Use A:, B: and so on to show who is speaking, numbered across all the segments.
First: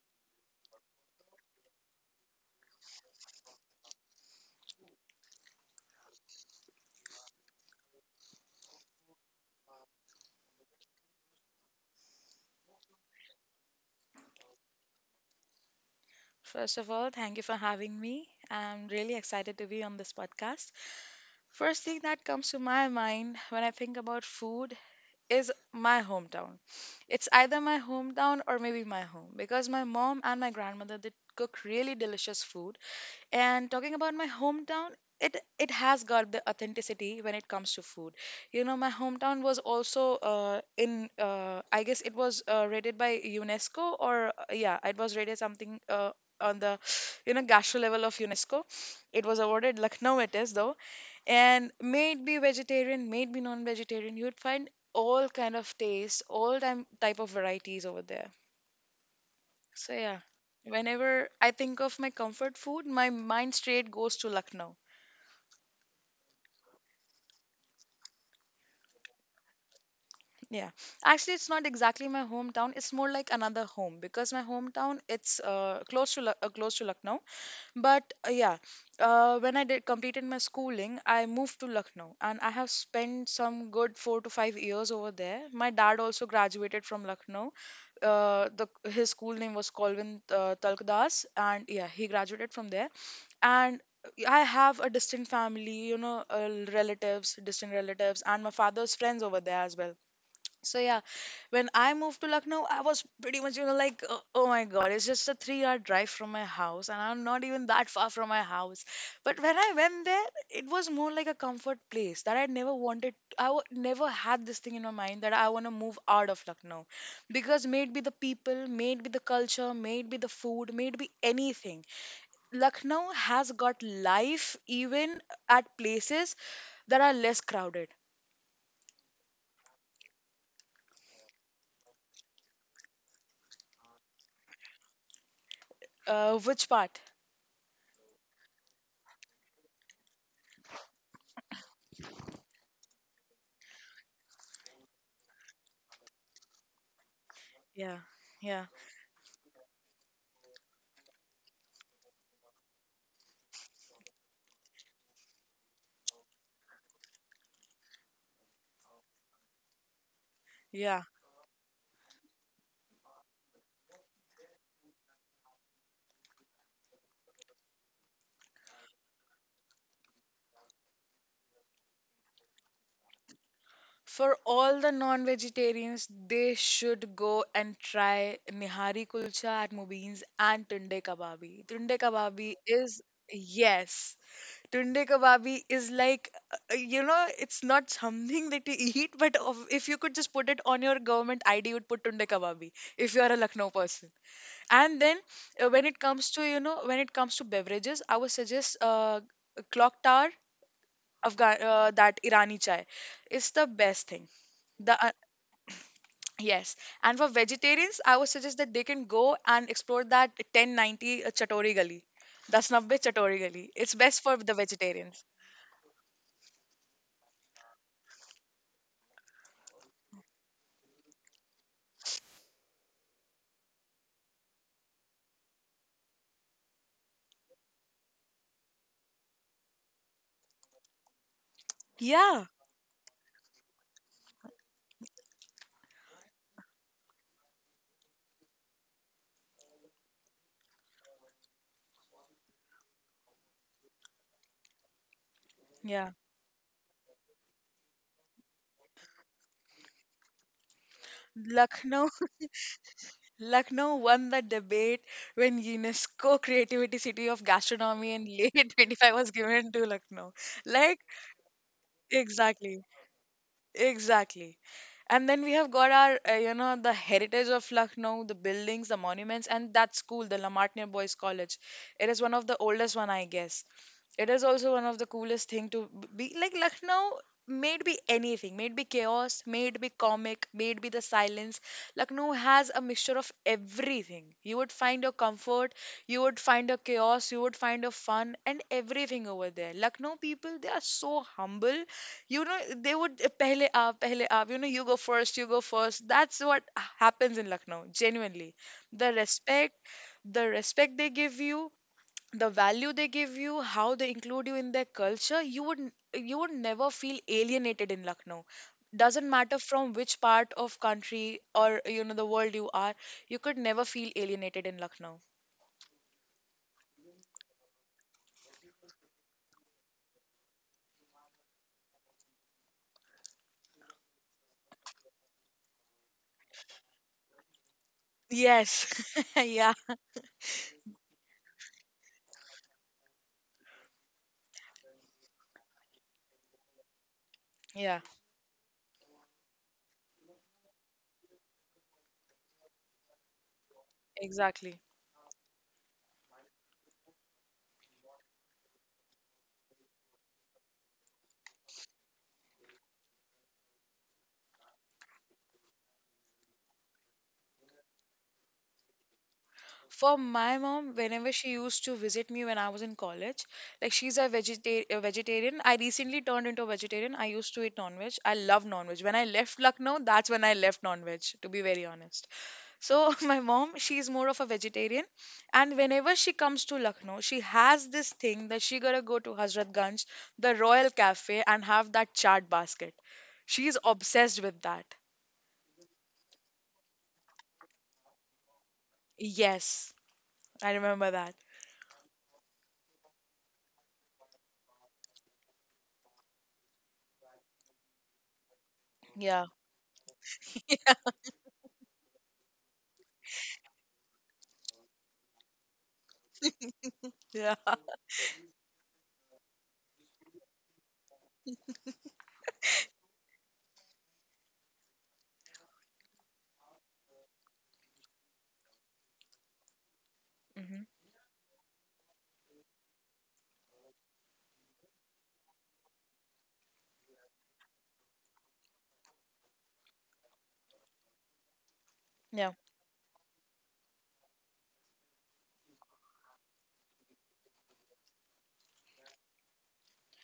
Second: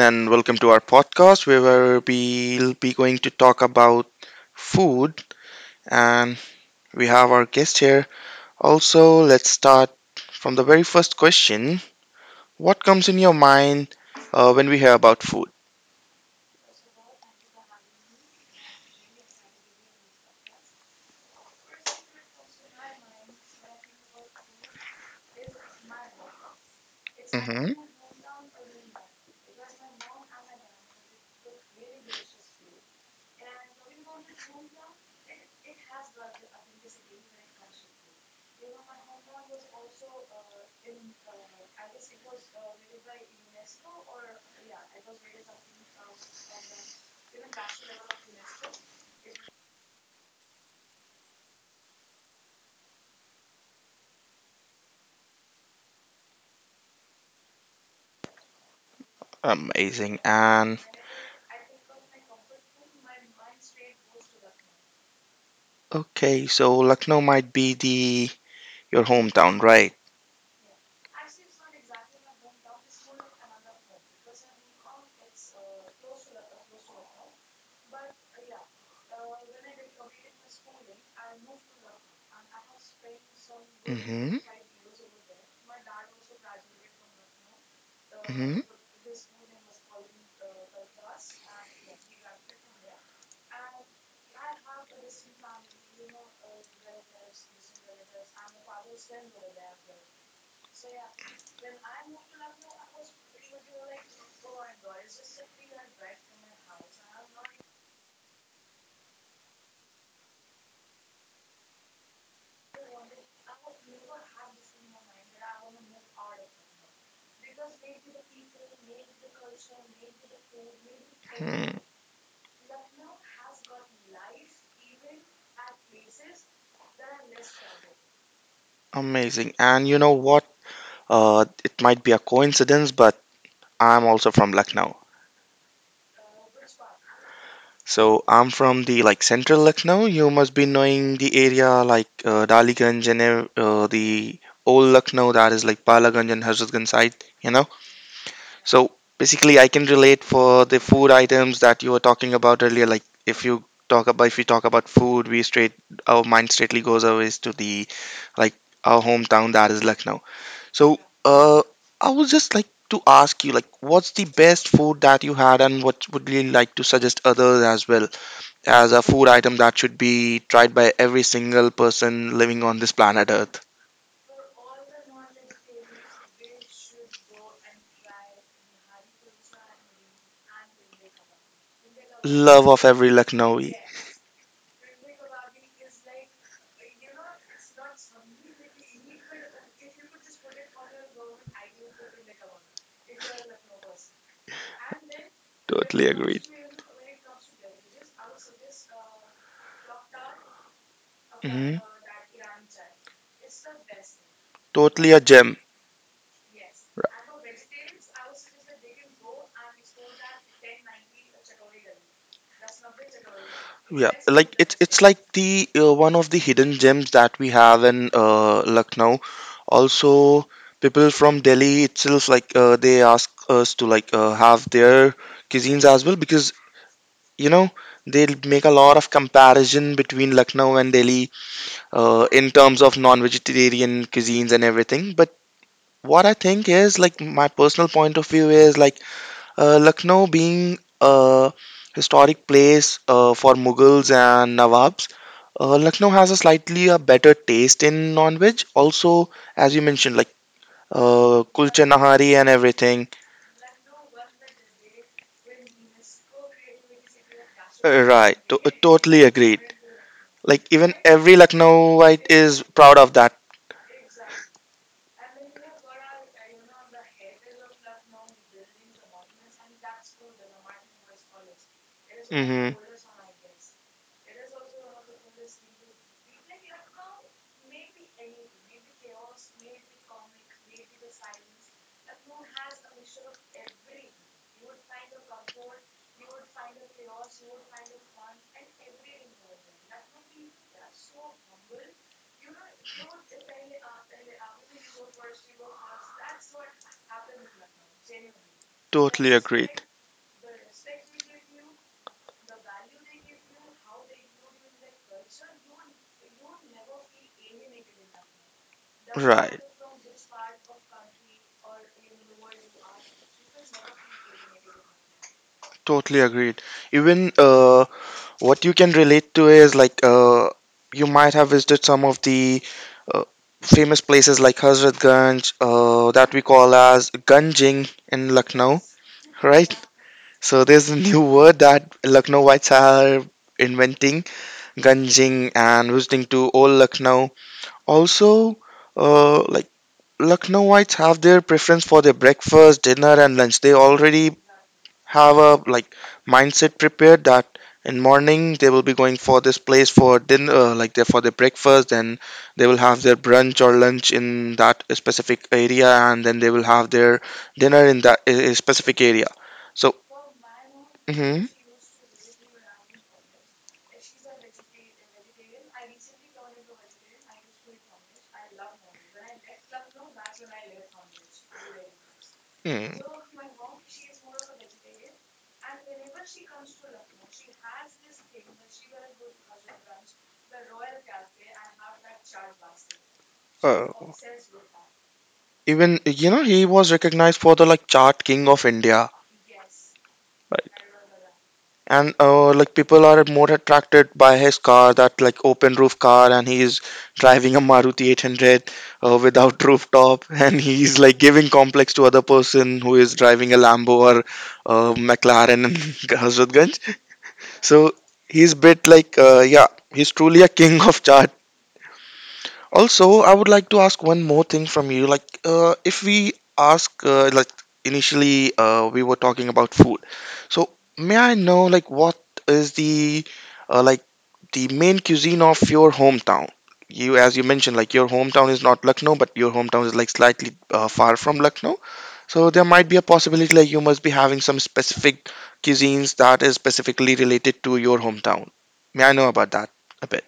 A: and welcome to our podcast where we'll be going to talk about food. And we have our guest here. Also, let's start from the very first question. What comes in your mind when we hear about food?
B: First of all, thank you for having me. I'm really excited to be on this podcast. First thing that comes to my mind when I think about food is my hometown. It's either
A: Hmm.
B: my hometown or maybe my home because my mom and my grandmother did cook really delicious food and talking about my hometown, it has got the authenticity when it comes to food. You know, my hometown was also in I guess it was rated by UNESCO or yeah, it was rated something on the you know gastro level of UNESCO. It was awarded Lucknow it is though, and may it be vegetarian, may it be non-vegetarian, you would find all kind of taste, all time type of varieties over there so
A: Amazing.
B: yeah,
A: And
B: whenever I think of my comfort food, my mind straight goes to Lucknow.
A: okay, so Lucknow might be the your hometown, right?
B: Yeah. Actually, it's not exactly my hometown. It's more like another home because my hometown it's close to Lucknow. But yeah, when I did completed my schooling, I moved to Lucknow and I have spent some good four to
A: Mm-hmm.
B: five years over there. My dad also graduated from Lucknow.
A: Mm-hmm.
B: The his school name was Colvin Talkdas, and yeah, he graduated from there. And I have a distant family, you know, relatives, distant relatives, and my father's friends over there as well. So yeah, when I moved to Lucknow, I was pretty much you know like oh my god, it's just a three-hour drive from my house, and I'm not even that far from my house. But when I went there, it was more like a comfort place that I never wanted. Never had this thing in my mind that I want to move out of Lucknow, because maybe the people, maybe the culture, maybe the food, maybe
A: Hmm.
B: anything. Lucknow has got life even at places that are less crowded.
A: Amazing. And you know what? It might be a coincidence, but I'm also from Lucknow.
B: Which part?
A: So I'm from the like central Lucknow. You must be knowing the area like Daliganj and the old Lucknow that is like Palaganj and Hazratganj side. You know.
B: Yeah, yeah.
A: So basically, I can relate for the food items that you were talking about earlier. Like if you talk about food, we straight our mind straightly goes always to the like our hometown that is Lucknow. So
B: Yeah.
A: uh, I was just like to ask you like what's the best food that you had and what would you like to suggest others as well as a food item that should be tried by every single person living on this planet Earth.
B: For all the non-vegetarians, they should go and try Nihari Kulcha at Mubeens and Tunde Kababi.
A: Love of every Lucknowi.
B: Yes, Tunde Kababi is like, you know, it's not something that you eat, but if you could just put it on your government ID, you would put Tunde Kababi if you are a Lucknow person. And then when it
A: Totally
B: comes
A: agreed.
B: to, you know, when it comes to beverages, I would suggest Clock Tower Afghan
A: Hmm.
B: that Irani chai. It's the best thing. The
A: Totally
B: uh,
A: a gem.
B: yes, and for vegetarians, I would suggest that they can go and explore that 1090 Chatori Gali, that's Nabbe Chatori Gali. It's
A: Yeah,
B: best for
A: like
B: the
A: it's like
B: vegetarians.
A: the one of the hidden gems that we have in Lucknow. Also, people from Delhi itself, like they ask us to like have their cuisines as well because you know they make a lot of comparison between Lucknow and Delhi
B: Yeah,
A: in terms of non-vegetarian cuisines and everything. But what I think is like my personal point of view is like Lucknow being a historic place for Mughals and Nawabs. Lucknow
B: yeah.
A: has a slightly a better taste in non-veg. Also, as you mentioned, like kulcha
B: Lucknow,
A: nahari and everything.
B: Lucknow won the debate when UNESCO Creativity City of Gastronomy in
A: Right,
B: late 25
A: totally
B: was
A: agreed.
B: given to Lucknow.
A: Like even
B: Like
A: every Lucknowite is
B: exactly.
A: proud of that.
B: Exactly. And then we have got our you know, the heritage of Lucknow, the buildings, the monuments, and that school, the Lamartine Boys College. It is one
A: Mm
B: of the
A: hmm
B: oldest one, I guess. It is also one of the coolest thing to be like Lucknow may it be anything, may it be chaos, may it be comic, may it be the silence. Lucknow has a mixture of everything. You would find your comfort, you would find a chaos, you would find a fun and everything over there. Lucknow people, they are so humble. You know, they would pehle aap, you know, you go first, you go first. That's what happens in Lucknow, genuinely. The
A: Totally
B: respect,
A: agreed.
B: the respect they give you, the value they give you, how they include you in their culture, you would never feel alienated in Lucknow. Doesn't
A: Right.
B: matter from which part of country or you know the world you are, you could never feel alienated in Lucknow.
A: Totally agreed. Even what you can relate to is like you might have visited some of the uh, famous places like Hazratganj, that we call as Ganjing in Lucknow,
B: Yes.
A: right?
B: Yeah.
A: So there's a new word that Lucknowites are inventing, Ganjing, and visiting to old Lucknow.
B: Yeah,
A: Also, like Lucknowites have their preference for their breakfast, dinner, and lunch. They already
B: exactly.
A: have a like mindset prepared that in morning they will be going for this place for dinner like they for their breakfast, then they will have their brunch or lunch in that specific area and then they will have their dinner in that a specific area, so
B: For my mom, whenever
A: hmm
B: she used to visit me when I was in college, like a vegetarian. I recently turned into a vegetarian. I used to eat non-veg. I love non-veg. When I left Lucknow, that's when I left non-veg, to be very honest. So
A: mm,
B: my mom, she's more of a vegetarian, and whenever she comes to Lucknow, she has this thing that she gotta go to Hazratganj, the Royal Cafe, and have that chaat basket. She's
A: uh,
B: obsessed with that.
A: even he was recognized for the like chart king of india,
B: Yes, I remember that.
A: and like people are more attracted by his car that like open roof car and he's driving a maruti 800
B: Yeah,
A: without rooftop and he's like giving complex to other person who is driving a lambo or mclaren in hazratganj,
B: yeah,
A: so he's bit like yeah, he's truly a king of chart. Also, I would like to ask one more thing from you. Like, if we ask, like, initially, we were talking about food. So,
B: hmm
A: may I know, like, what is uh, like, the main cuisine of your hometown? You, as you mentioned, like, your hometown is not Lucknow, but your hometown is, like, slightly far from Lucknow. So,
B: yeah.
A: there might be a possibility, like, you must be having some specific cuisines that is specifically related to your hometown. May I know about that a bit?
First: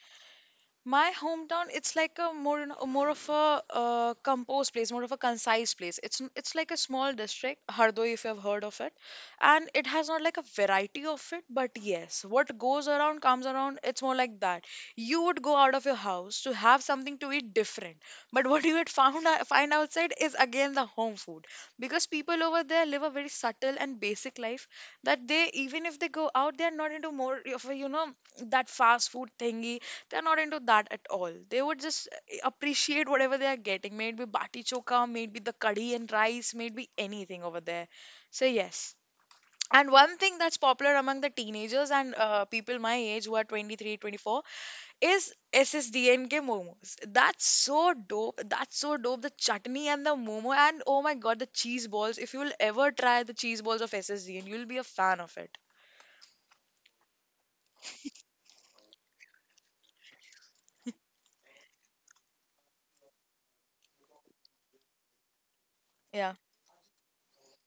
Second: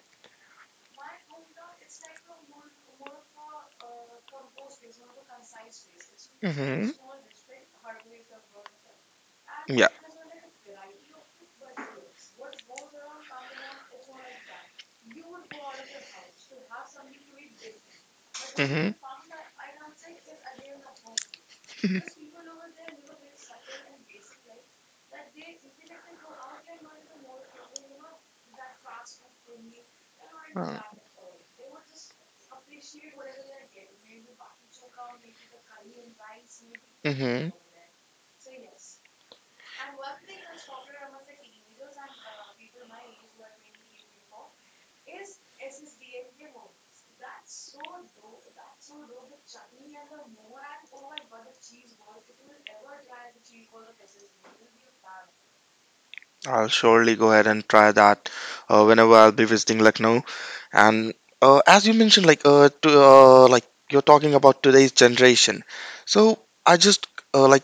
B: My hometown, it's like a more you know, more of a composed place, more of a concise place. It's like a
A: Hmm.
B: small district, Hardoi, if you have heard of it, and it
A: Yeah.
B: has not like a variety of it, but yes, what goes around comes around. It's more like that. You would go out of your house to have something to eat different, but what you would
A: Hmm.
B: found out, find outside is again the home food, because people over there live a very subtle and basic life that they even if they go out, they are not into more of a, you know that fast food thingy, they're not into that at all. They would just appreciate whatever they are getting. Maybe bati choka, maybe the curry and rice, maybe anything
A: Hmm.
B: over there. So yes. And one thing that's popular among the teenagers and people my age who are 23, 24, is SSDNK momos. That's so dope. That's so dope. The chutney and the momo and oh my god, the cheese balls. If you'll ever try the cheese balls of SSDN, you'll be a fan of it.
A: I'll surely go ahead and try that whenever I'll be visiting Lucknow. And as you mentioned, like like you're talking about today's generation.
B: Yeah.
A: So I just like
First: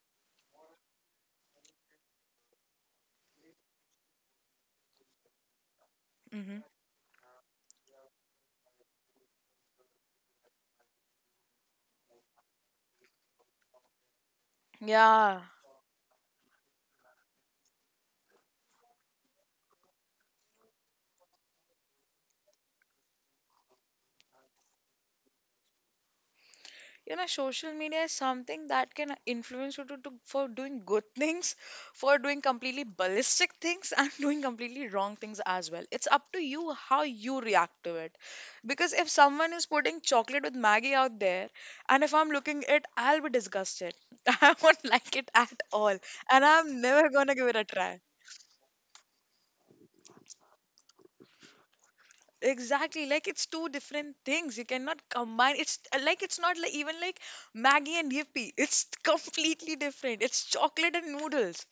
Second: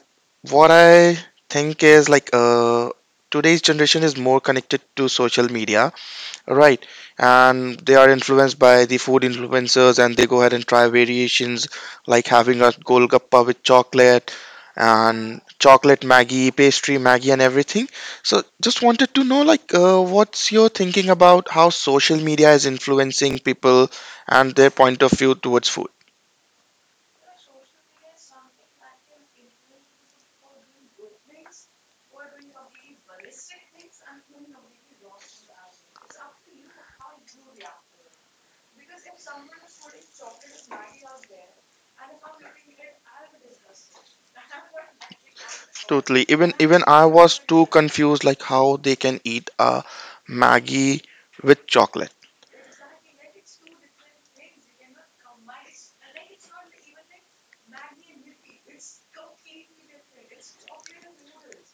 A: what I think is like today's generation is more connected to social media,
B: Hmm.
A: right, and they are influenced by the food influencers, and they go ahead and try variations like having a golgappa with chocolate and
B: Yeah.
A: chocolate Maggie, pastry Maggie, and everything. So, just wanted to know, like, what's your thinking about how social media is influencing people and their point of view towards food?
B: You know social media is something that can influence you to, for doing good things, for doing completely ballistic things and doing completely wrong things as well. It's up to you how you react to it, because if someone is putting chocolate with Maggie out there and if I'm looking at it, I'll be disgusted. I won't like it at all
A: Totally.
B: and
A: Even
B: I'm
A: even I
B: never gonna
A: was
B: give it a
A: too
B: try.
A: confused, like how they can eat a Maggie with chocolate.
B: Exactly, like it's two different things. You cannot combine. It's like it's not like even like Maggie and Yippee. It's completely different. It's chocolate and noodles.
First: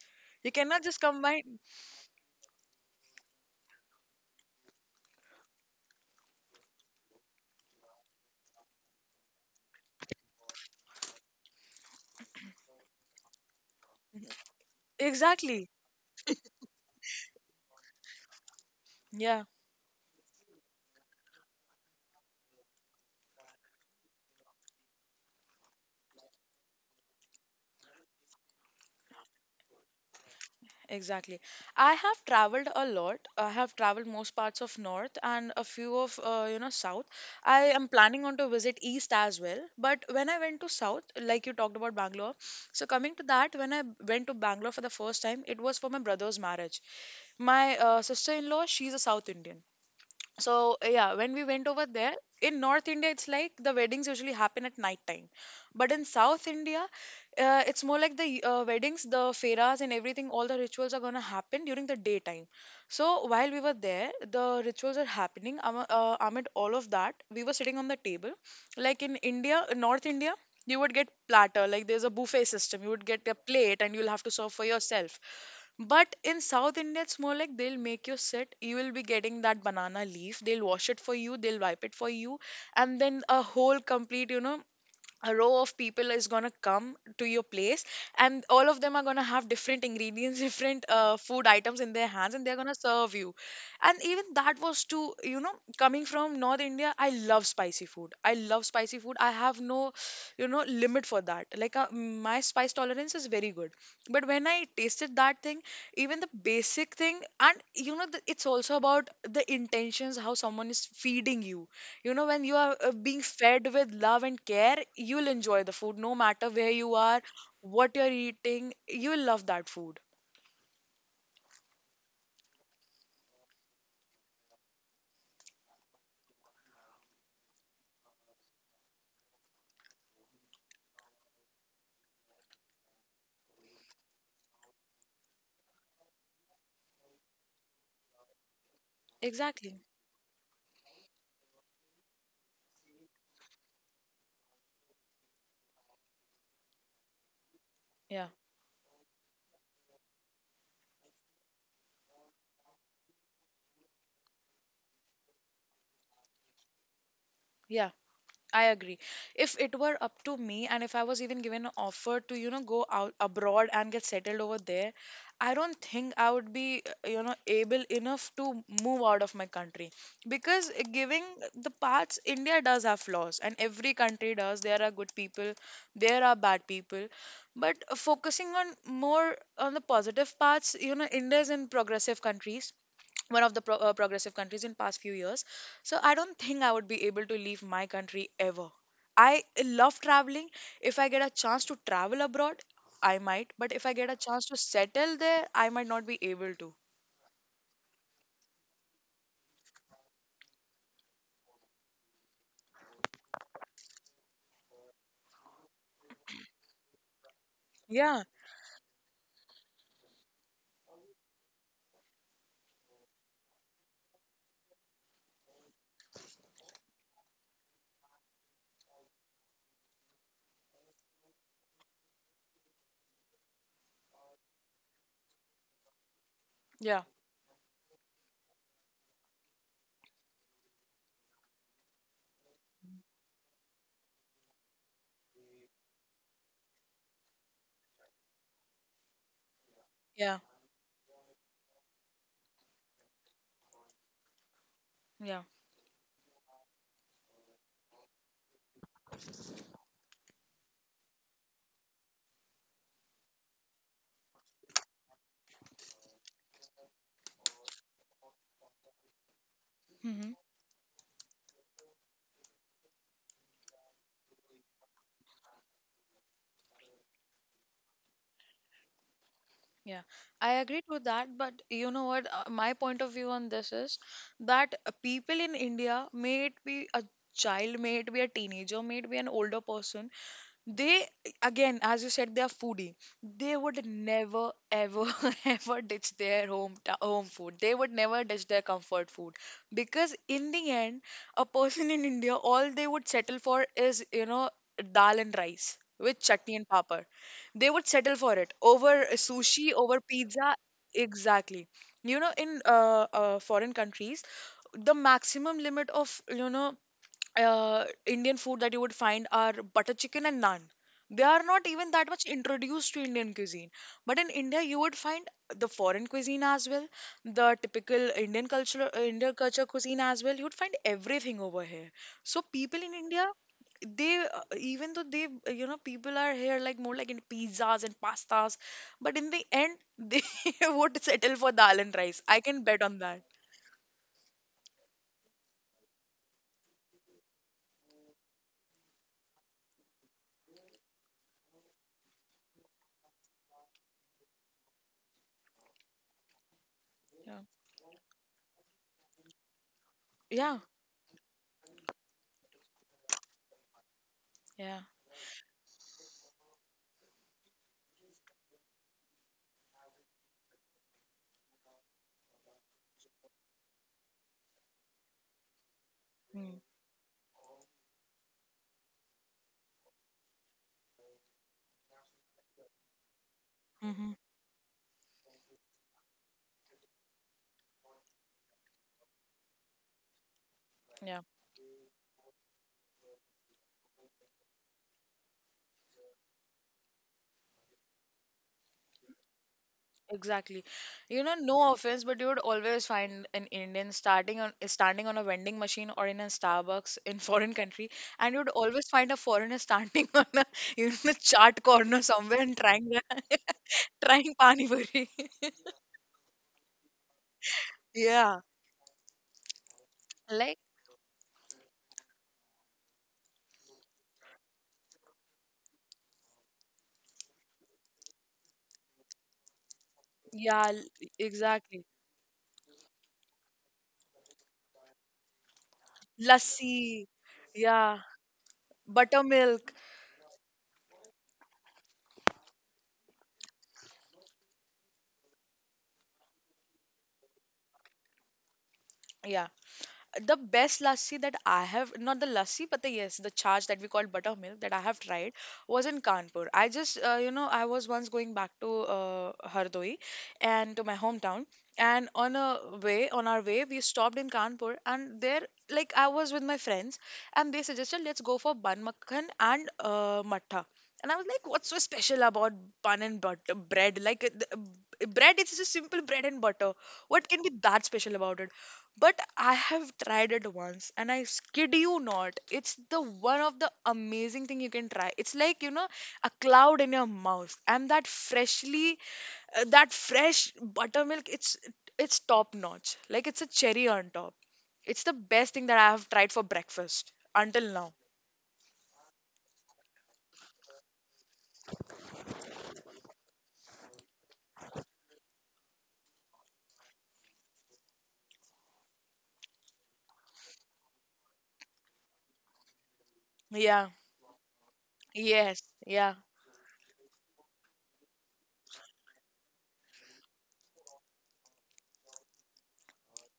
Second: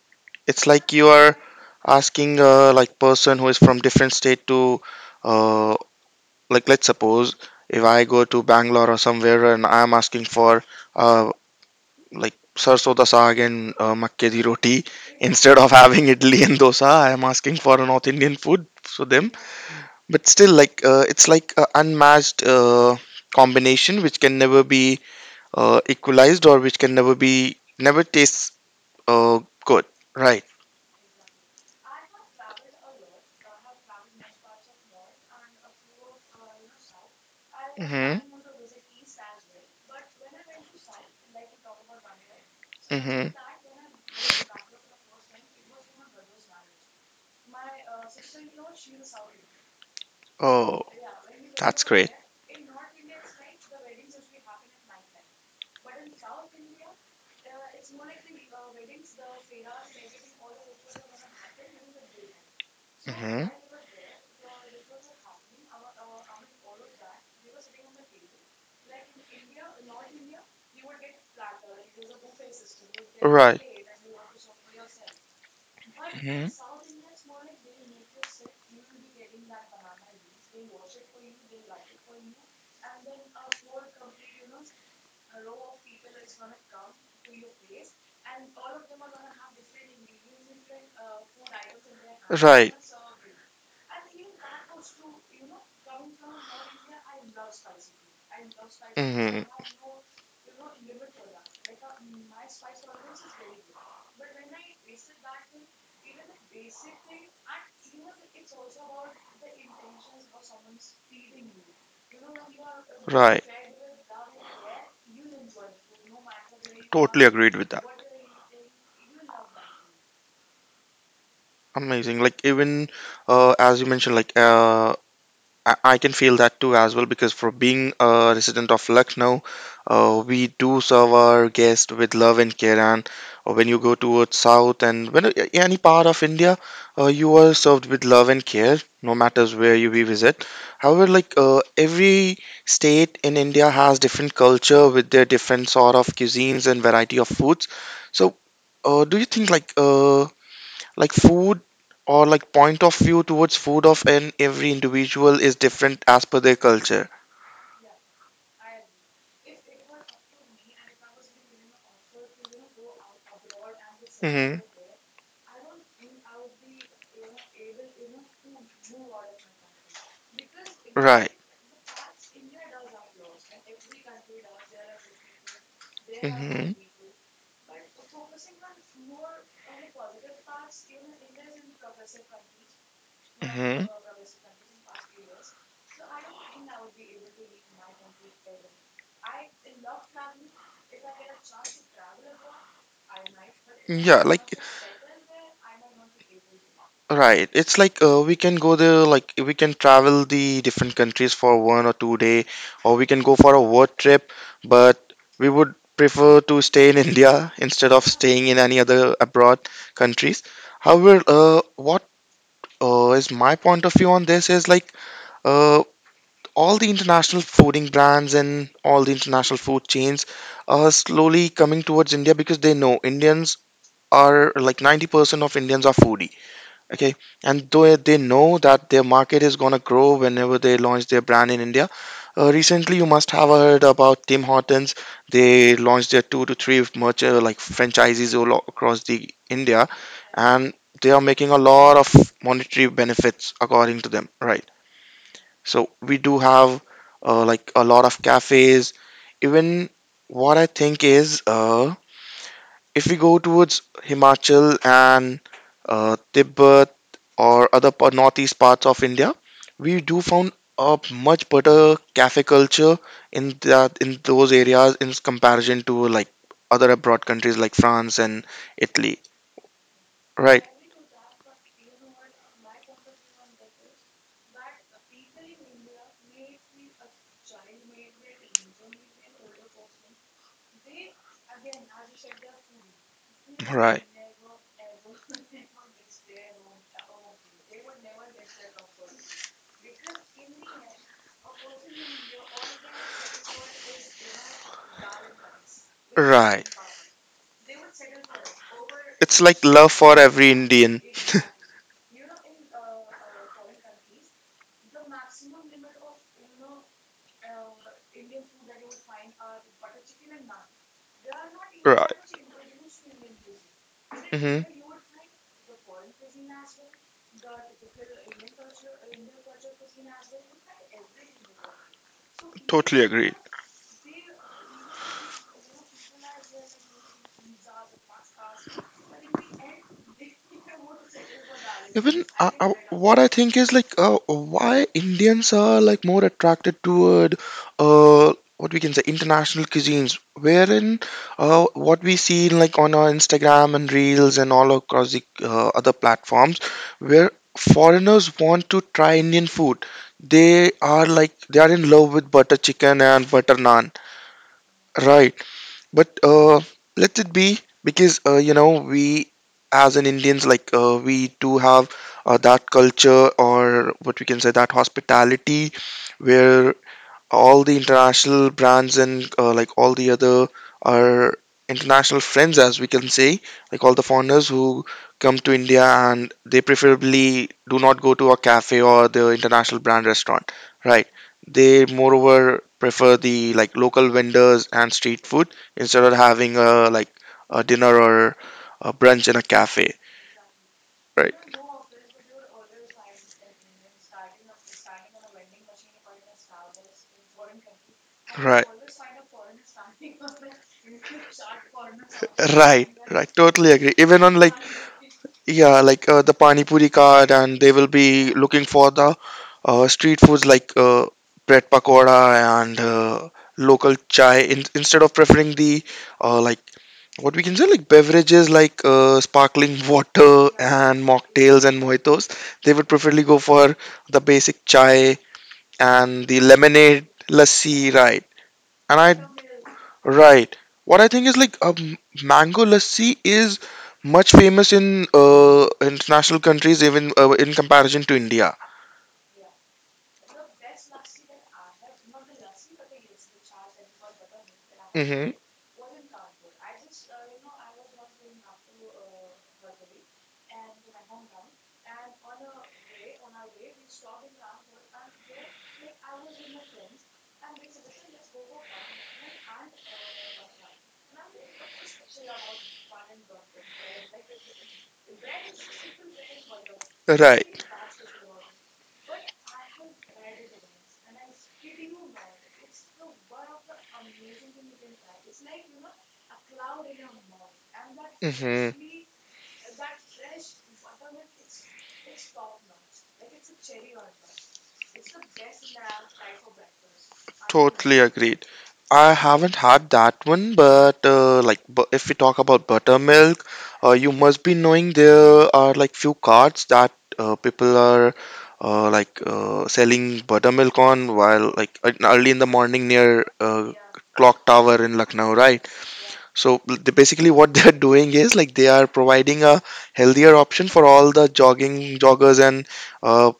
B: You
A: It's
B: cannot
A: like
B: just
A: you are
B: combine.
A: asking like person who is from different state to uh, like let's suppose if I go to Bangalore or somewhere and I'm asking for uh, like sarso da saag and makke di roti instead
B: Exactly.
A: of having idli and dosa, I am asking for a North Indian food for them.
B: Yeah.
A: But still, like it's like a unmatched combination which can never be equalized or which can never be never tastes good, right?
B: Exactly. I have traveled a lot. I have traveled most parts of North and a few of you know South. I am
A: Mm-hmm.
B: planning on to visit East as well. But when I went to South, like you talked about Bangalore, so coming to that, when I went to Bangalore for the first time, it was for my brother's marriage. My sister-in-law, she's a South Indian, so
A: Oh,
B: yeah, when we went over
A: that's great.
B: there, in North India it's like the weddings usually happen at night time, but in South India it's more like the weddings, the feras and everything, all the rituals are going to happen during the daytime. So
A: Hmm.
B: while we were there, the rituals are happening, amid all of that we were sitting on the table, like in India, in North India, you would get platter, like there's a buffet system, you would get a
A: Right.
B: plate and you'll have to serve for yourself. But in
A: Hmm.
B: South India, it's more like they'll make you sit. You will be getting that banana leaf. They'll wash it for you. They'll wipe it for you. And then a whole complete, you know, a row of people is going to come to your place and all of them are going to have different ingredients, different food items in their hands and they're going
A: Right.
B: to serve you. And even that was too, you know, coming from North India, I love spicy food, I love spicy food, I
A: Hmm.
B: have no you know limit for that, like my spice tolerance is very good. But when I tasted that thing, even the basic thing, and you know the, it's also about the intentions how someone is feeding you. You know, when you are being
A: Right.
B: fed with love and care, you'll enjoy the food no matter where you are,
A: Totally agreed with that.
B: what you're eating, you'll love that food.
A: Amazing. Like even as you mentioned, like I can feel that too as well because for being a resident of Lucknow, we do serve our guests with love and care. And when you go towards south and when any part of India, you are served with love and care, no matters where
B: Exactly.
A: you we visit. However, like every state in India has different culture with their different sort of cuisines and variety of foods.
B: Yeah.
A: So, do you think like food or like point of view towards food of an every individual is different as per their culture.
B: Yeah. I agree. If it were up to me, and if I was even given an offer to, you know, go out abroad and get settled over
A: Hmm.
B: there, I don't think I would be, you know, able enough to move out of my country. Because giving
A: Right.
B: the parts, India does have flaws, and every country does. There are good people, there are bad
A: Hmm.
B: people. But Focusing on more on the positive parts, you know, India is in progressive countries one of the
A: Hmm.
B: progressive countries in past few years, so I don't think I would be able to leave my country ever. I love traveling. If I get a chance to travel abroad, I might, but if I get
A: Yeah,
B: a chance
A: like
B: to settle there, I might not be able to.
A: right, it's like we can go there like we can travel the different countries for 1 or 2 day or we can go for a work trip, but we would prefer to stay in india instead of
B: Yeah,
A: staying in any other abroad countries. However, what is my point of view on this is like uh, all the international fooding brands and all the international food chains are slowly coming towards India because they know Indians are like 90% of Indians are foodie.
B: yeah,
A: Okay. And though they know that their market is going to grow whenever they launch their brand in India. Recently, you must have heard about Tim Hortons. They launched their two to three merchant like franchises all across the India,
B: yeah,
A: and they are making a lot of monetary benefits according to them. Right.
B: yeah.
A: So we do have like a lot of cafes. Even what I think is if we go towards Himachal and Tibet or other northeast parts of India, we do
B: Hmm.
A: found a much better cafe culture in those areas in comparison to like other abroad countries like France and Italy.
B: Yeah, I
A: Right,
B: agree to that, but you know what, my point of view on this is that people in India, may it be a child, may it be a teenager, may it be an older person, they, again as you said, they are foodie. They would
A: right,
B: never ever ever ditch their home food. They would never ditch their comfort food, because in the end, a person in India, all they would settle for is, you know, dal and rice with chutney
A: right.
B: and papad. They would settle for it over
A: It's like
B: sushi,
A: love
B: over
A: for every
B: pizza.
A: Indian.
B: Exactly. You know, in foreign countries, the maximum limit of, you know, Indian food that you would find are butter chicken and naan. They are not even that
A: Right.
B: much introduced to Indian cuisine. But in India, you
A: Hmm.
B: would find the foreign cuisine as well, the typical Indian culture cuisine as well. You would find everything over here. So people in
A: Totally
B: India,
A: agree.
B: they even though they you know, people are here like more like in pizzas and pastas, but in the end they would settle for dal and rice.
A: Even
B: I can bet on
A: what
B: that.
A: I think is like why Indians are like more attracted toward what we can say international cuisines, wherein what we see like on our Instagram and Reels and all across the other platforms, where
B: Yeah,
A: foreigners want to try Indian food,
B: yeah,
A: they are like they are in love with butter chicken and butter naan.
B: yeah.
A: Right. But let it be because we as an Indians like we do have that culture or what we can say that hospitality where all the international brands and like all the other our international friends as we can say like all the
B: Mm-hmm.
A: foreigners who come to india and they preferably do not go to a cafe or the international brand restaurant, right,
B: Yeah.
A: they moreover prefer the like local vendors and street food instead of having a like a dinner or a brunch in a cafe,
B: Exactly. You know,
A: right,
B: no offense, but you would always find an Indian starting on standing on a vending machine or in a Starbucks in foreign country, and you'd
A: right,
B: always find a foreigner standing on a, you know, chart corner somewhere and
A: right,
B: trying
A: right, totally agree even on
B: trying
A: like,
B: pani puri.
A: yeah, like the Pani Puri card, and they will be
B: Yeah,
A: looking for the street foods
B: like
A: like bread pakoda and local chai in, instead of preferring the like what we can say like beverages like sparkling water
B: yeah,
A: and mocktails and
B: exactly.
A: mojitos. They would preferably go for the basic chai and the lemonade
B: Lassi,
A: lassi,
B: yeah,
A: right? And I.
B: buttermilk,
A: Right. What I think is like mango lassi is much famous in international countries, even in comparison to India.
B: yeah. The best lassi that I have, not the lassi, but the yes, the charge that we call buttermilk that I have
A: Mm-hmm.
B: tried was in Kanpur. I just, you know, I was once going back to Hardoi and to my hometown. And on a way, on our way, we stopped in Kanpur, and there, like, I was with my friends, and they suggested let's go for bun makhan and matha. And I was like, what's so special about bun and butter bread? Like, bread, it's just simple bread and butter. What can
A: Right.
B: be that special about it? But I have tried it once and I kid you not, it's the one of the amazing thing you can try. It's like, you know, a cloud in your mouth and that
A: Mm-hmm.
B: freshly that fresh buttermilk, it's top notch. Like it's a cherry on top. It's the best thing that I have tried for breakfast until now.
A: Totally agreed. I haven't had that one, but like if we talk about buttermilk, you must be knowing there are like few carts that people are like selling buttermilk on while like early in the morning near
B: Yeah.
A: clock tower in Lucknow,
B: Yes.
A: right?
B: Yeah.
A: So they, basically, what they are doing is like they are providing a healthier option for all the jogging joggers and uh,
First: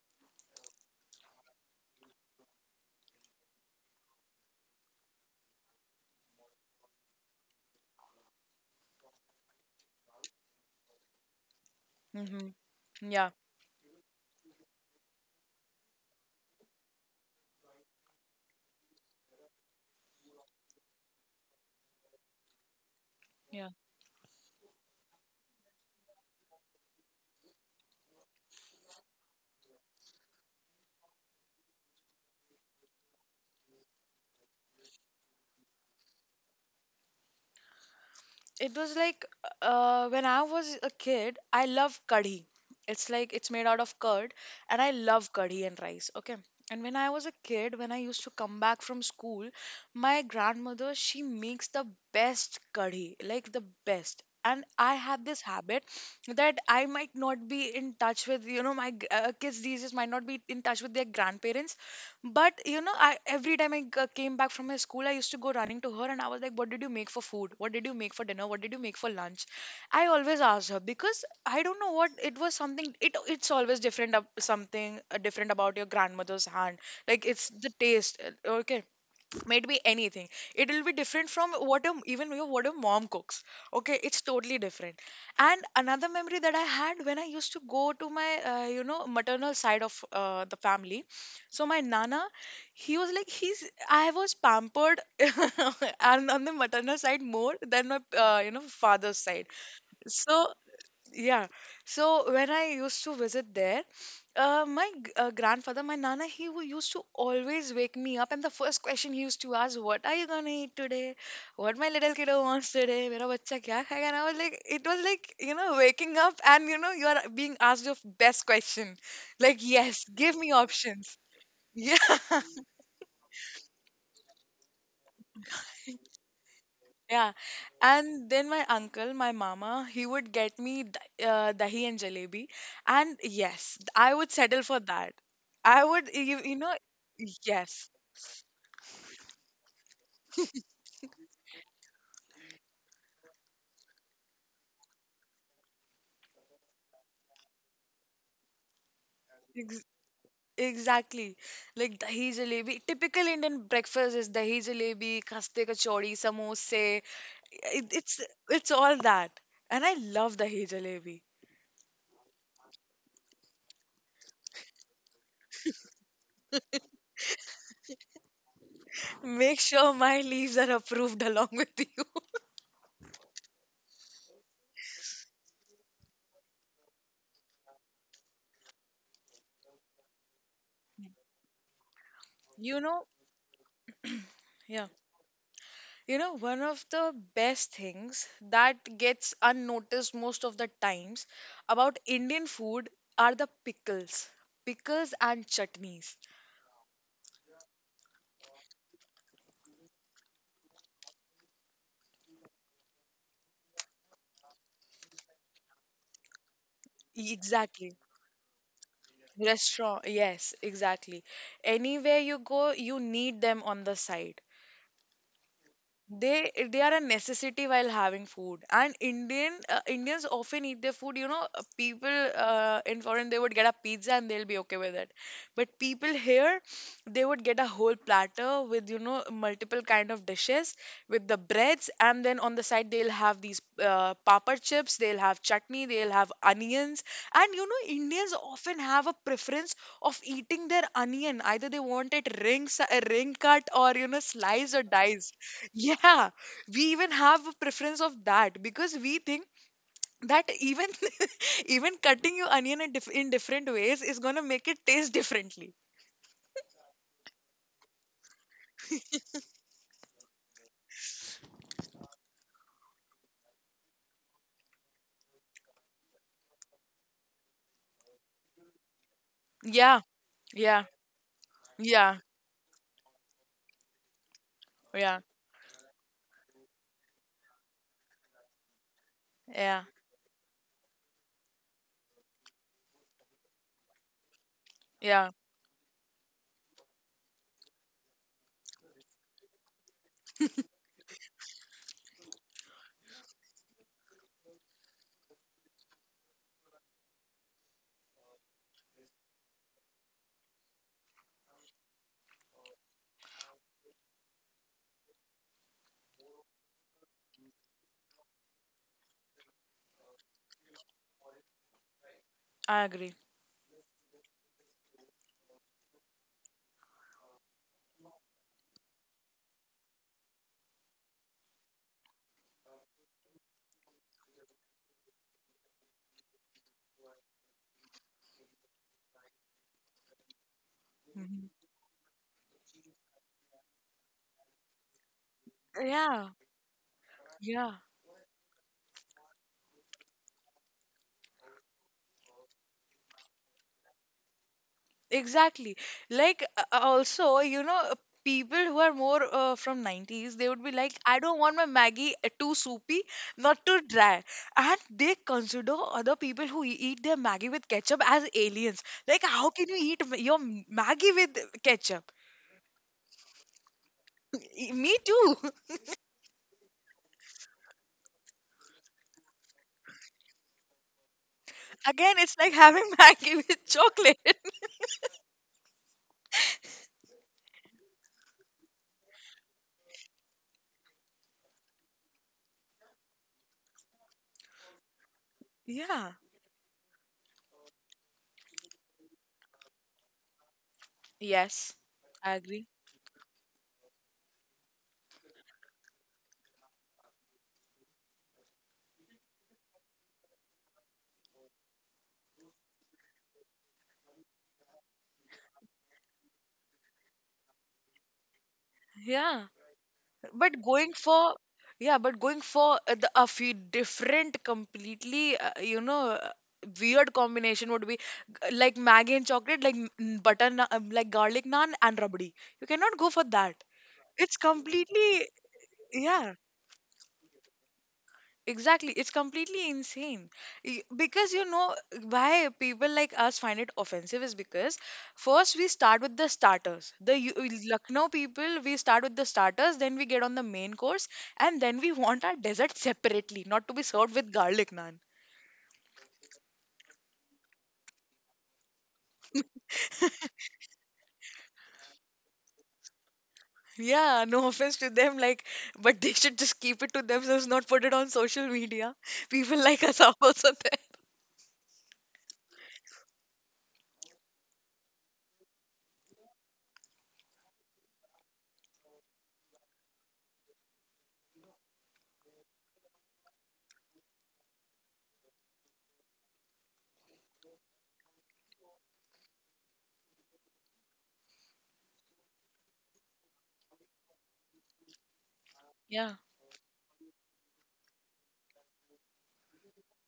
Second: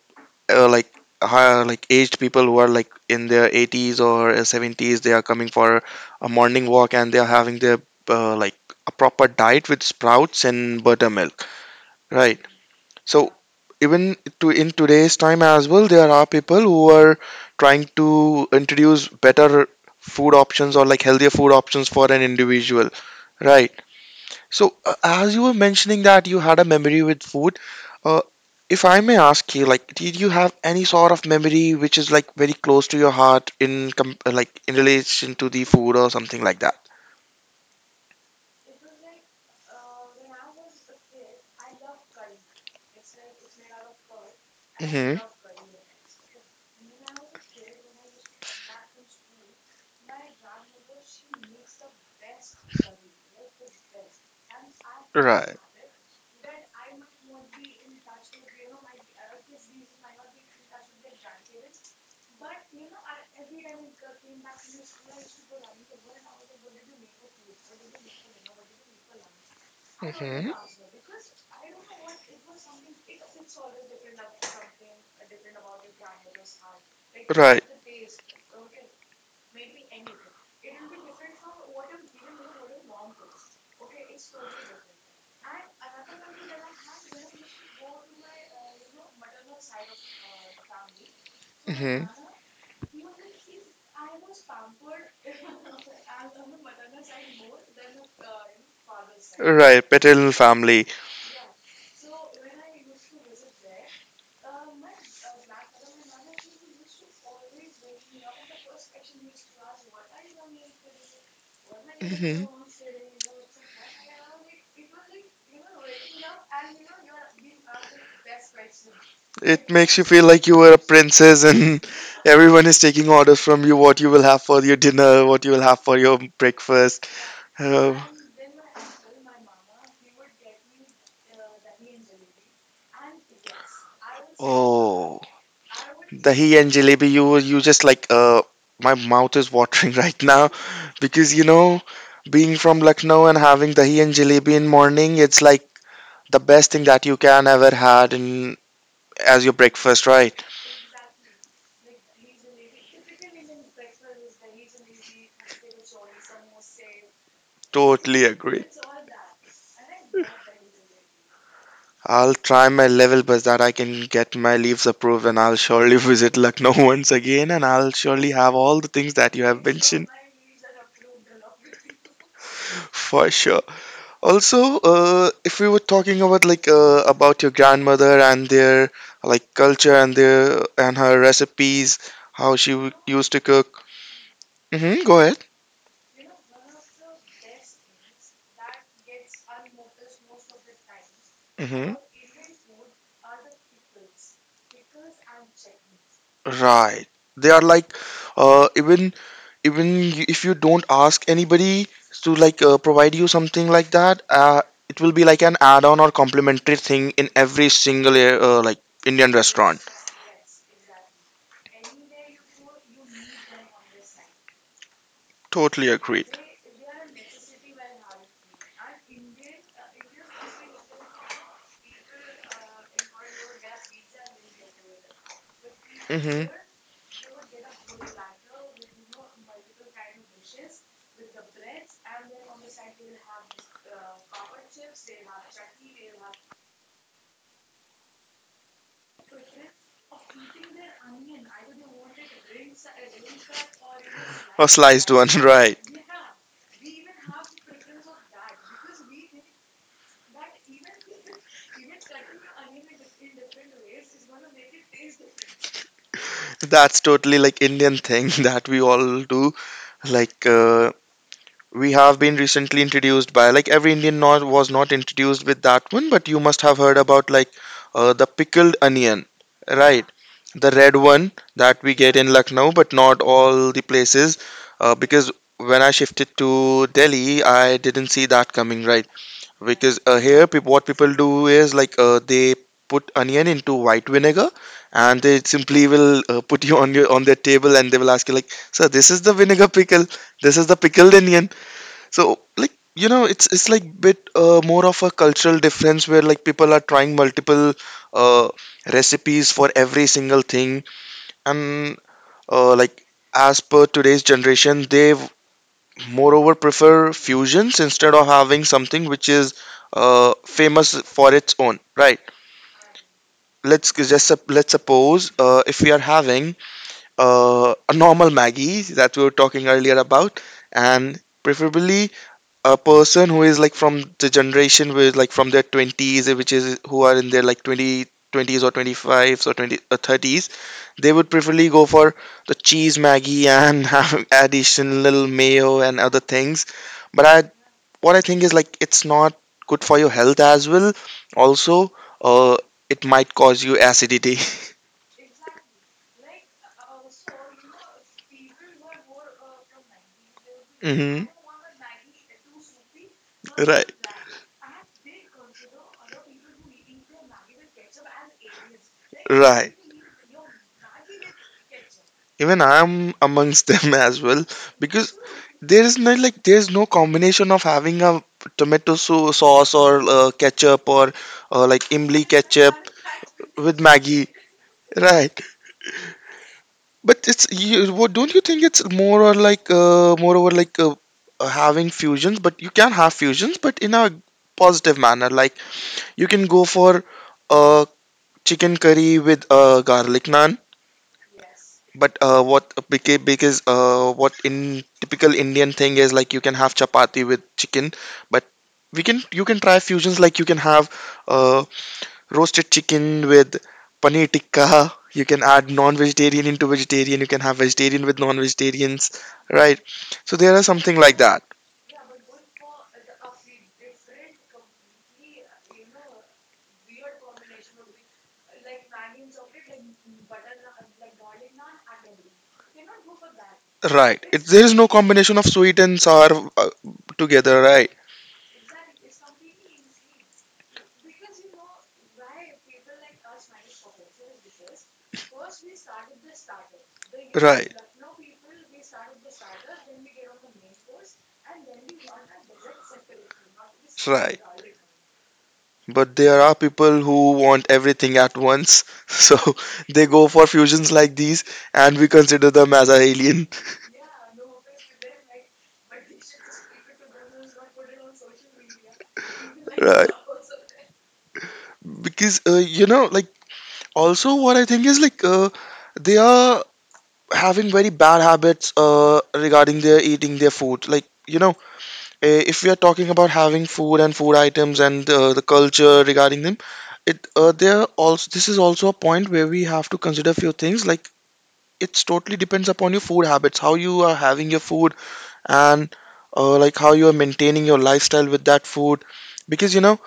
A: like high, like aged people who are like in their 80s or 70s. They are coming for a morning walk and they are having their like a proper diet with sprouts and buttermilk, right?
B: Mhm.
A: So
B: Yeah.
A: even to in today's time as well, there are people who are trying to introduce better food options or like healthier food options for an individual,
B: Yeah.
A: right? So, as you were mentioning that you had a memory with food, uh, if I may ask you, like, did you have any sort of memory which is like very close to your heart in com like in relation to the food or something like that?
B: It was like when I was a kid, I love kadhi. It's like it's made out of curd, and I
A: Hmm.
B: love kadhi and rice. Okay. And when I was a kid, when I used to come back from school, my grandmother, she makes the best kadhi, like the best. And I had this
A: Right.
B: habit that I might not be in touch with, you know, my kids these days might not be in touch with their grandparents. But you know, I every time I came back from my school, I used to go running to her and I was like, "What did you make for food? What did you make for dinner? What did you make for lunch?" I always
A: Hmm.
B: asked her because I don't know what it was. Something it's always different. Something different about your grandmother's hand. Like it's
A: Right.
B: the taste. Okay, might be anything. It will be different from what a, even your what a mom cooks, okay, it's totally different. And another memory that I had when I used to go to my you know, maternal side of the family, so my
A: Hmm.
B: nana, he was like he's I was pampered and on the maternal side more than my you know, father's side.
A: Right. Paternal
B: So
A: family.
B: yeah, so when I used to visit there, uh, my grandfather, my nana, he who used to always wake me up, and the first question he used to ask, "What are you gonna eat today? What my little kiddo
A: Hmm.
B: wants today? मेरा बच्चा क्या खाएगा?" And I was like, it was like, you know, waking up and you know you are being asked your best question, like
A: It makes you
B: yes,
A: feel
B: give
A: like
B: me
A: you were a
B: options.
A: princess and everyone is taking orders from you what you will have for your dinner, what you will have for your breakfast.
B: Yeah,
A: Uh,
B: and then my uncle, my mama, he would get me dahi and jalebi, and yes, I would settle for that.
A: oh.
B: I would, you
A: Dahi and
B: know,
A: jalebi, you just
B: yes,
A: like my mouth is watering right now because being from Lucknow and having dahi and jalebi in morning, it's like the best thing that you can ever had in as your
B: ex
A: breakfast, right?
B: exactly. Like dahi jalebi, typical Indian breakfast is dahi jalebi, kaste kachori, samosa. It, it's
A: Totally agree.
B: it's all that, and I love dahi jalebi.
A: I'll try my level best that I can get my leaves approved and I'll surely visit Lucknow once again and I'll surely have all the things that you
B: Make
A: have
B: sure
A: mentioned
B: my leaves are approved along with you.
A: for sure. Also, if we were talking about like about your grandmother and their like culture and their and her recipes, how she
B: You know,
A: used to cook.
B: yeah.
A: Mm-hmm, go ahead.
B: You know, one of the best things that gets unnoticed most of the times
A: Mm-hmm.
B: about Indian food are the pickles. Pickles and chutneys.
A: Right. They are like uh, even even if you don't ask anybody to like provide you something like that, it will be like an add-on or complimentary thing in every
B: Exactly.
A: single like Indian restaurant.
B: Restaurant, yes, exactly. Anywhere you go, you need them on the side.
A: Totally agreed.
B: They are a necessity while having food, and indian Indians often eat their food, you know, people in foreign they would get a pizza and they'll be okay with it, but people
A: Mm-hmm.
B: here they would get a whole platter with, you know, multiple kind of dishes, with the breads and then on the side they'll have these papad chips, they'll have chutney, they'll have onions. And you know, Indians often have a preference of eating their onion, either they want it ring cut or, you know,
A: A
B: sliced or
A: sliced one,
B: diced.
A: right?
B: Yeah, we even have a preference of that because we think that even even cutting your onion in different ways is gonna make it taste differently.
A: That's totally like Indian thing that we all do. Like we have been recently introduced by like every Indian not was not introduced with that one, but you must have heard about like the pickled onion,
B: Yeah,
A: right? The
B: yeah,
A: red one that we get
B: yeah,
A: in Lucknow, but not all the places
B: yeah,
A: because when I shifted to Delhi, I didn't see that coming, right?
B: yeah,
A: Because here peop what people do is like they put onion into white vinegar, and
B: yeah.
A: they simply will put you on their table and they will ask you like, sir, this is the vinegar pickle, this is the pickled onion. So like it's like bit more of a cultural difference where like people are trying multiple uh, recipes for every single thing, and like as per today's generation, they moreover prefer fusions instead of having something which is famous for its own right.
B: I agree.
A: Let's let's suppose if we are having a normal maggie that we were talking earlier about, and preferably a person who is like from the generation with like from their 20s, which is who are in their like 20 twenties or 25s or 20 or 30s, they would
B: Mhm.
A: preferably go for the cheese maggie and have additional mayo and other
B: Yeah,
A: things. But I
B: yeah.
A: what I think is like it's not good for your health as well. Also, uh, it might cause you acidity.
B: Exactly. Like also, you know, people who are more from 90s, they would be like, I
A: Hmm.
B: don't want my Maggie too soupy, not too
A: Right,
B: dry. And they consider other people who eat their Maggie with ketchup as aliens. Like, how can
A: right.
B: you eat Maggie with ketchup?
A: Even I'm amongst them as well,
B: Me
A: because
B: too.
A: there is not like there's no combination of having a tomato sauce or ketchup or like
B: Again,
A: imli
B: it's like
A: ketchup
B: having Maggie with
A: with
B: chocolate.
A: Maggie. Right, but it's you. What, don't you think it's more or like moreover like having fusions, but you can have fusions, but in a positive manner. Like,
B: Yeah.
A: you can go for uh, chicken curry with garlic naan.
B: Yes,
A: But
B: I agree.
A: because what in typical Indian thing is like you can have chapati with chicken, but we can you can try fusions like you can have uh, roasted chicken with paneer tikka. You can add non-vegetarian into vegetarian. You can have vegetarian with non-vegetarians,
B: Yeah.
A: right? So
B: but
A: there are
B: going
A: something like
B: for
A: that,
B: Yeah, but going for the a few different completely you know weird combination would be like maggi and chocolate, like like garlic naan and rabdi, you cannot go for that.
A: right?
B: It's
A: There is no
B: completely
A: combination of sweet and
B: Yeah.
A: sour together, right?
B: Exactly, it's completely insane. Because you know why people like us find it offensive is because first we start with the starters. The
A: Right.
B: Lucknow people, we start with the starters, then we get on the main course, and then we want our dessert separately, not to be served with
A: Right.
B: garlic naan.
A: But there are people who want everything at once. So they go for fusions like these, and we consider them as an alien.
B: Yeah, no offense to them, like, but they should just keep it to themselves, not put it on social media. People like us
A: Right.
B: are also there.
A: Because, like, also what I think is like, they are having very bad habits regarding their eating their food. Like, if we are talking about having food and food items and the culture regarding them, it there also this is also a point where we have to consider few things like it's totally depends upon your food habits how you are having your food, and
B: Yeah,
A: like how you are maintaining your lifestyle with that food. Because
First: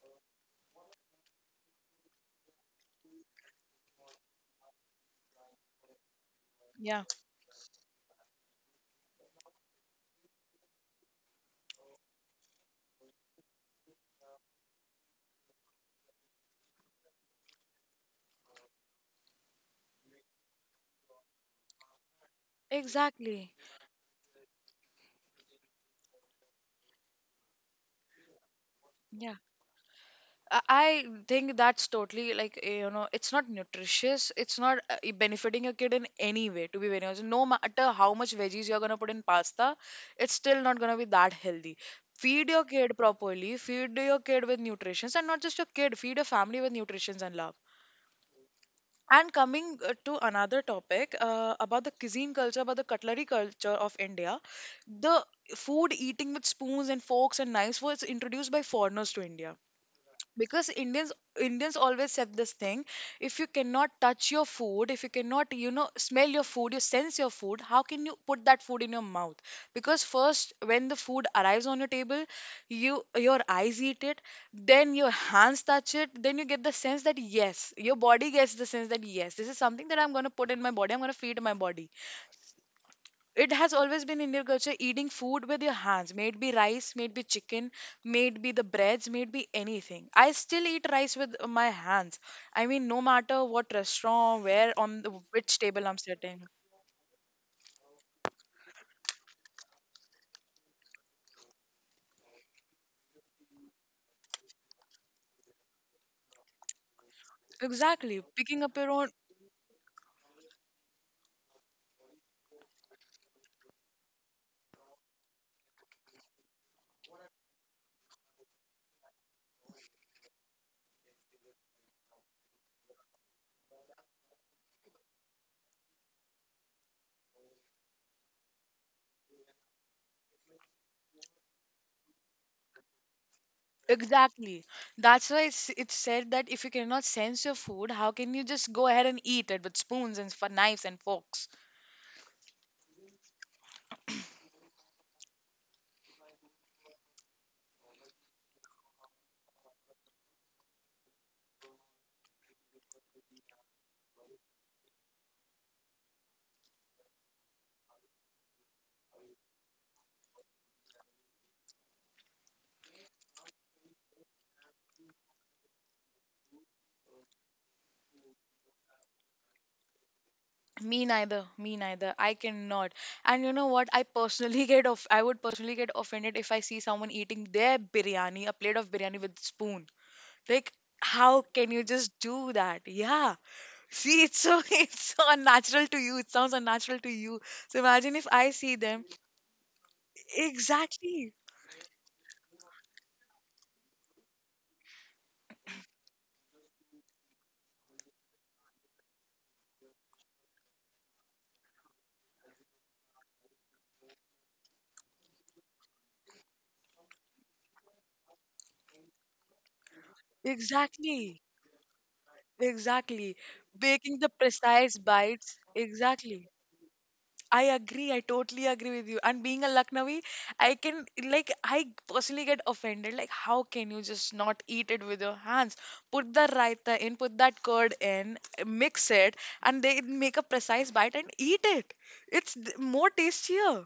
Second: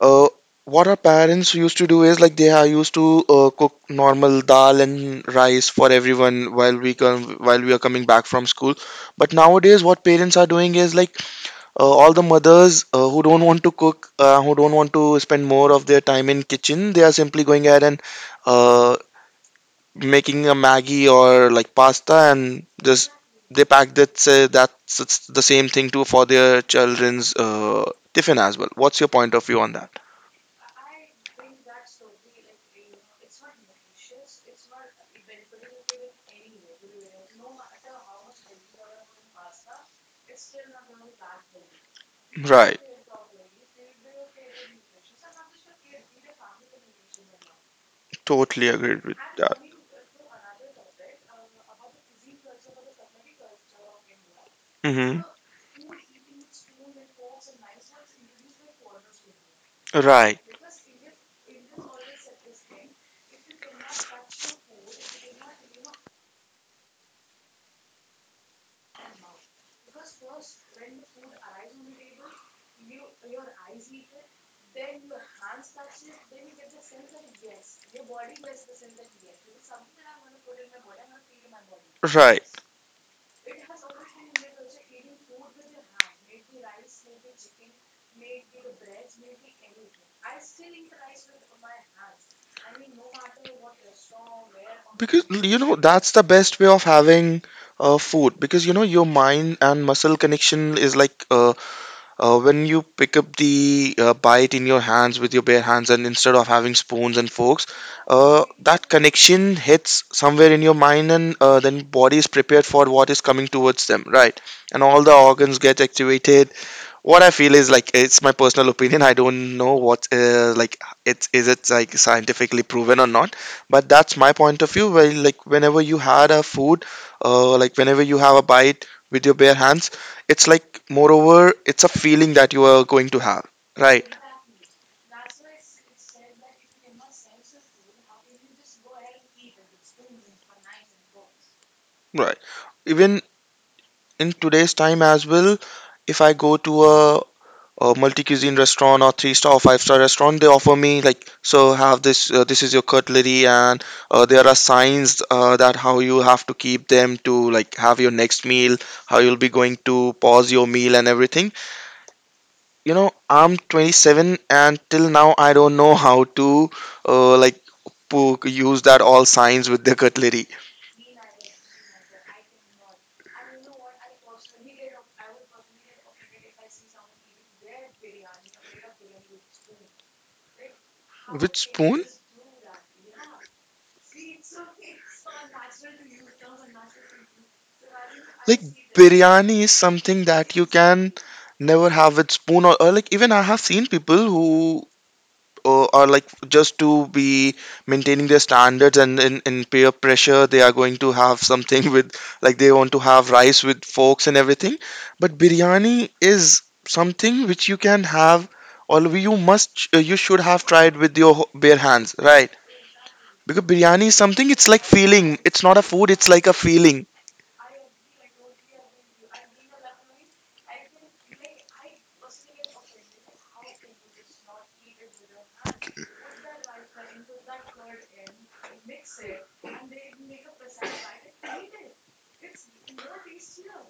A: uh, what our parents used to do is like they are used to cook normal dal and rice for everyone
B: yeah,
A: while we are coming back from school. But nowadays what parents are doing is like all the mothers who don't want to cook, who don't want to spend more of their time in kitchen, they are simply going ahead and uh, making a Maggie or like pasta, and just
B: exactly.
A: they pack that say that's it's the same thing too for their children's tiffin as well. What's your point
B: Yeah.
A: of view on that?
B: I I think that's totally like eh, you know, it's not nutritious. It's not eh, benefiting a kid in any way. To be very honest, no matter how much veggies you're gonna put in pasta, it's still not gonna be that healthy. Feed your
A: Right,
B: kid properly. Feed your kid with nutrition, and not just your kid. Feed your family with nutrition and love.
A: totally agreed with
B: And
A: that.
B: coming to another topic about the cuisine culture, about the cutlery culture of India,
A: Hmm.
B: the food eating with spoons and forks and knives was introduced by foreigners to India,
A: Right,
B: because Indians always have this thing, if you cannot touch your food, if you cannot, you know, smell your food, you sense your food, how can you put that food in your mouth? Because first when the food arrives on your table, you your eyes eat it, then your hands touch it, then you get the sense that yes, your body gets the sense that yes, this is something that I'm going to put in my body, I'm going to feed my body.
A: right.
B: It has always been Indian culture eating food with your hands. May it be rice, may it be chicken, may it be the breads, may it be anything. I still eat rice with my hands. I mean, no matter what restaurant, where on the,
A: Because
B: which table I'm
A: that's the
B: sitting.
A: best way of having food, because your mind and muscle connection is like when you pick up the bite in your hands with your bare hands and instead of having spoons and forks,
B: Exactly, picking up
A: that
B: your own.
A: connection hits somewhere in your mind, and then body is prepared for what is coming towards them, right? And all the organs get activated. What I feel is like it's my personal opinion. I don't know what like it like scientifically proven or not, but that's my point of view. Where like whenever you had a food, like whenever you have a bite with your bare hands, it's like moreover it's a feeling that you are going to have, right?
B: Exactly. That's why it's said that if you cannot sense your food, how can you just go ahead and eat it with spoons and for knives and forks?
A: Right. Even in today's time as well, if I go to a multi-cuisine restaurant or three-star or five-star restaurant, they offer me like, so have this, this is your cutlery, and there are signs that how you have to keep them to like have your next meal, how you'll be going to pause your meal and everything. I'm 27 and till now I don't know how to like use that all signs with the cutlery.
B: Me neither. Me neither. I cannot. And you know what? I personally get off. I would personally get offended if I see someone eating their biryani, a plate of biryani with spoon. Like, how
A: With
B: can you
A: spoon?
B: just do that? Yeah. See, it's so it's so unnatural to you. It sounds unnatural to you. So imagine if I
A: Like
B: see them.
A: biryani is something that you can
B: Exactly.
A: never have with spoon, or like even I have seen people who are like just to be maintaining their standards and in peer pressure, they are going to have something with like they want to have rice with forks and everything, but biryani is something which you can have, or you must you should have tried with your
B: Exactly.
A: bare hands, right?
B: Exactly.
A: Because biryani is
B: Baking the
A: something, it's like
B: precise
A: feeling,
B: bites.
A: it's not a food, it's like
B: Exactly.
A: a feeling.
B: I agree. I totally agree with you. And being a Lucknowi, I can like I personally get offended. Like, how can you just not eat it with your hands? Put the raita in, put that curd in, mix it, and they make a precise bite and eat it. It's more tastier.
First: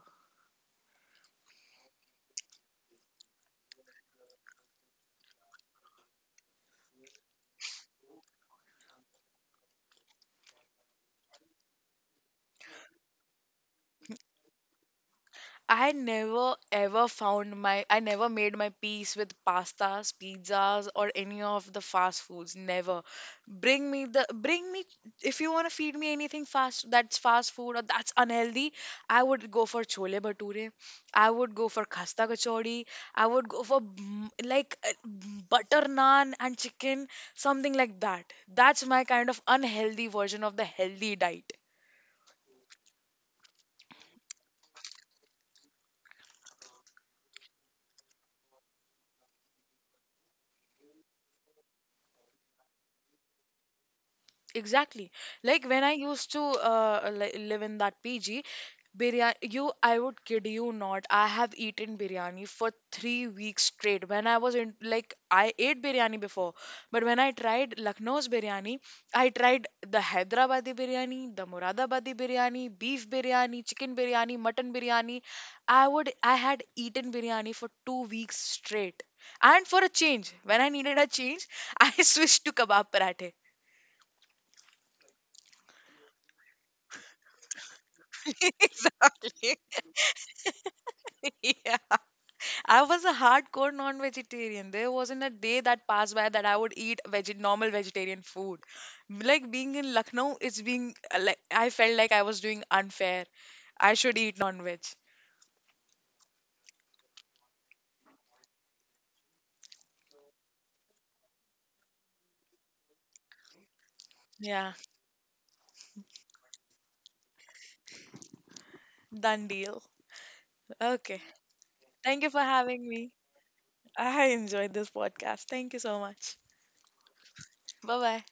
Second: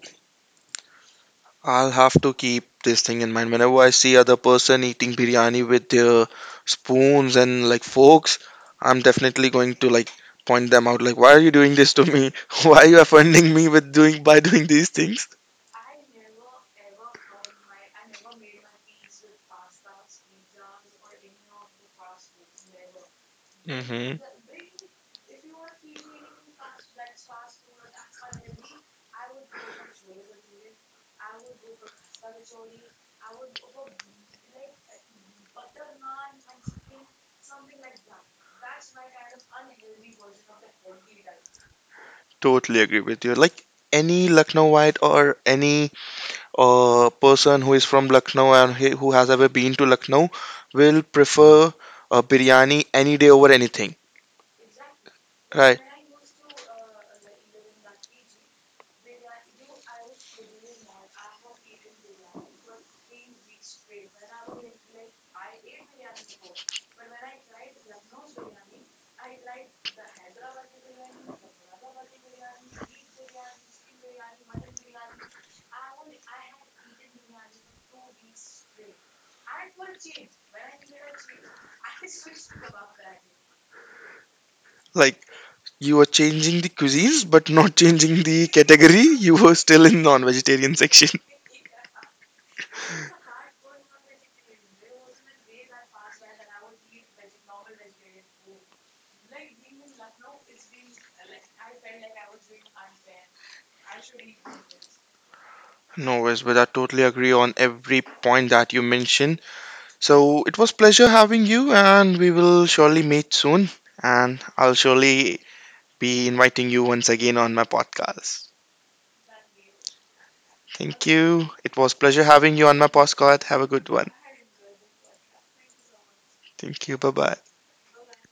A: I'll have to keep this thing in mind. Whenever I see other person eating biryani with their spoons and like forks, I'm definitely going to like point them out. Like, why are you doing this to me? Why are you offending me with doing by doing these things?
B: I never ever found my I never made my peace with pastas, pizzas or any of the fast foods. Never.
A: Hmm.
B: Bring me, if you want to feed me anything fast that's fast food or that's unhealthy, I would go for chole bhature. I would go for khasta kachori. I would go for mm, like mm, butter naan and chicken, something like that. That's my kind of unhealthy version of the healthy diet.
A: Totally agree with you. Like any Lucknowite or any person who is from Lucknow and who has ever been to Lucknow will prefer a biryani any day over anything,
B: Exactly. Like
A: right?
B: when I used to live in that PG, biryani, you, I would kid you not, I have eaten biryani for 3 weeks straight. When I was in, like, I ate biryani before, but when I tried Lucknow's biryani, I tried the Hyderabadi biryani, the Muradabadi biryani, beef biryani, chicken biryani, mutton biryani. I would, I had eaten biryani for 2 weeks straight. And for a change, when I needed a change, I switched to kebab parathe.
A: Like you were changing the cuisines, but not changing the category. You were
B: Exactly.
A: still in non-vegetarian section.
B: Yeah. I was a hardcore non-vegetarian. There wasn't a day that passed by that I would eat veg normal vegetarian food. Like being in Lucknow, it's being like I felt like I was doing unfair. I should eat non-veg.
A: No worries, but I totally agree on every point that you mentioned. So it was pleasure having you, and we will surely meet soon. And I'll
B: Yeah,
A: surely be inviting you once again on my podcast.
B: done deal.
A: Thank
B: Okay.
A: you. It was
B: Thank
A: pleasure
B: you for
A: having you on my
B: having me.
A: podcast. Have a good one.
B: I enjoyed this podcast. Thank you so much.
A: Thank you. Bye bye.
B: Bye-bye.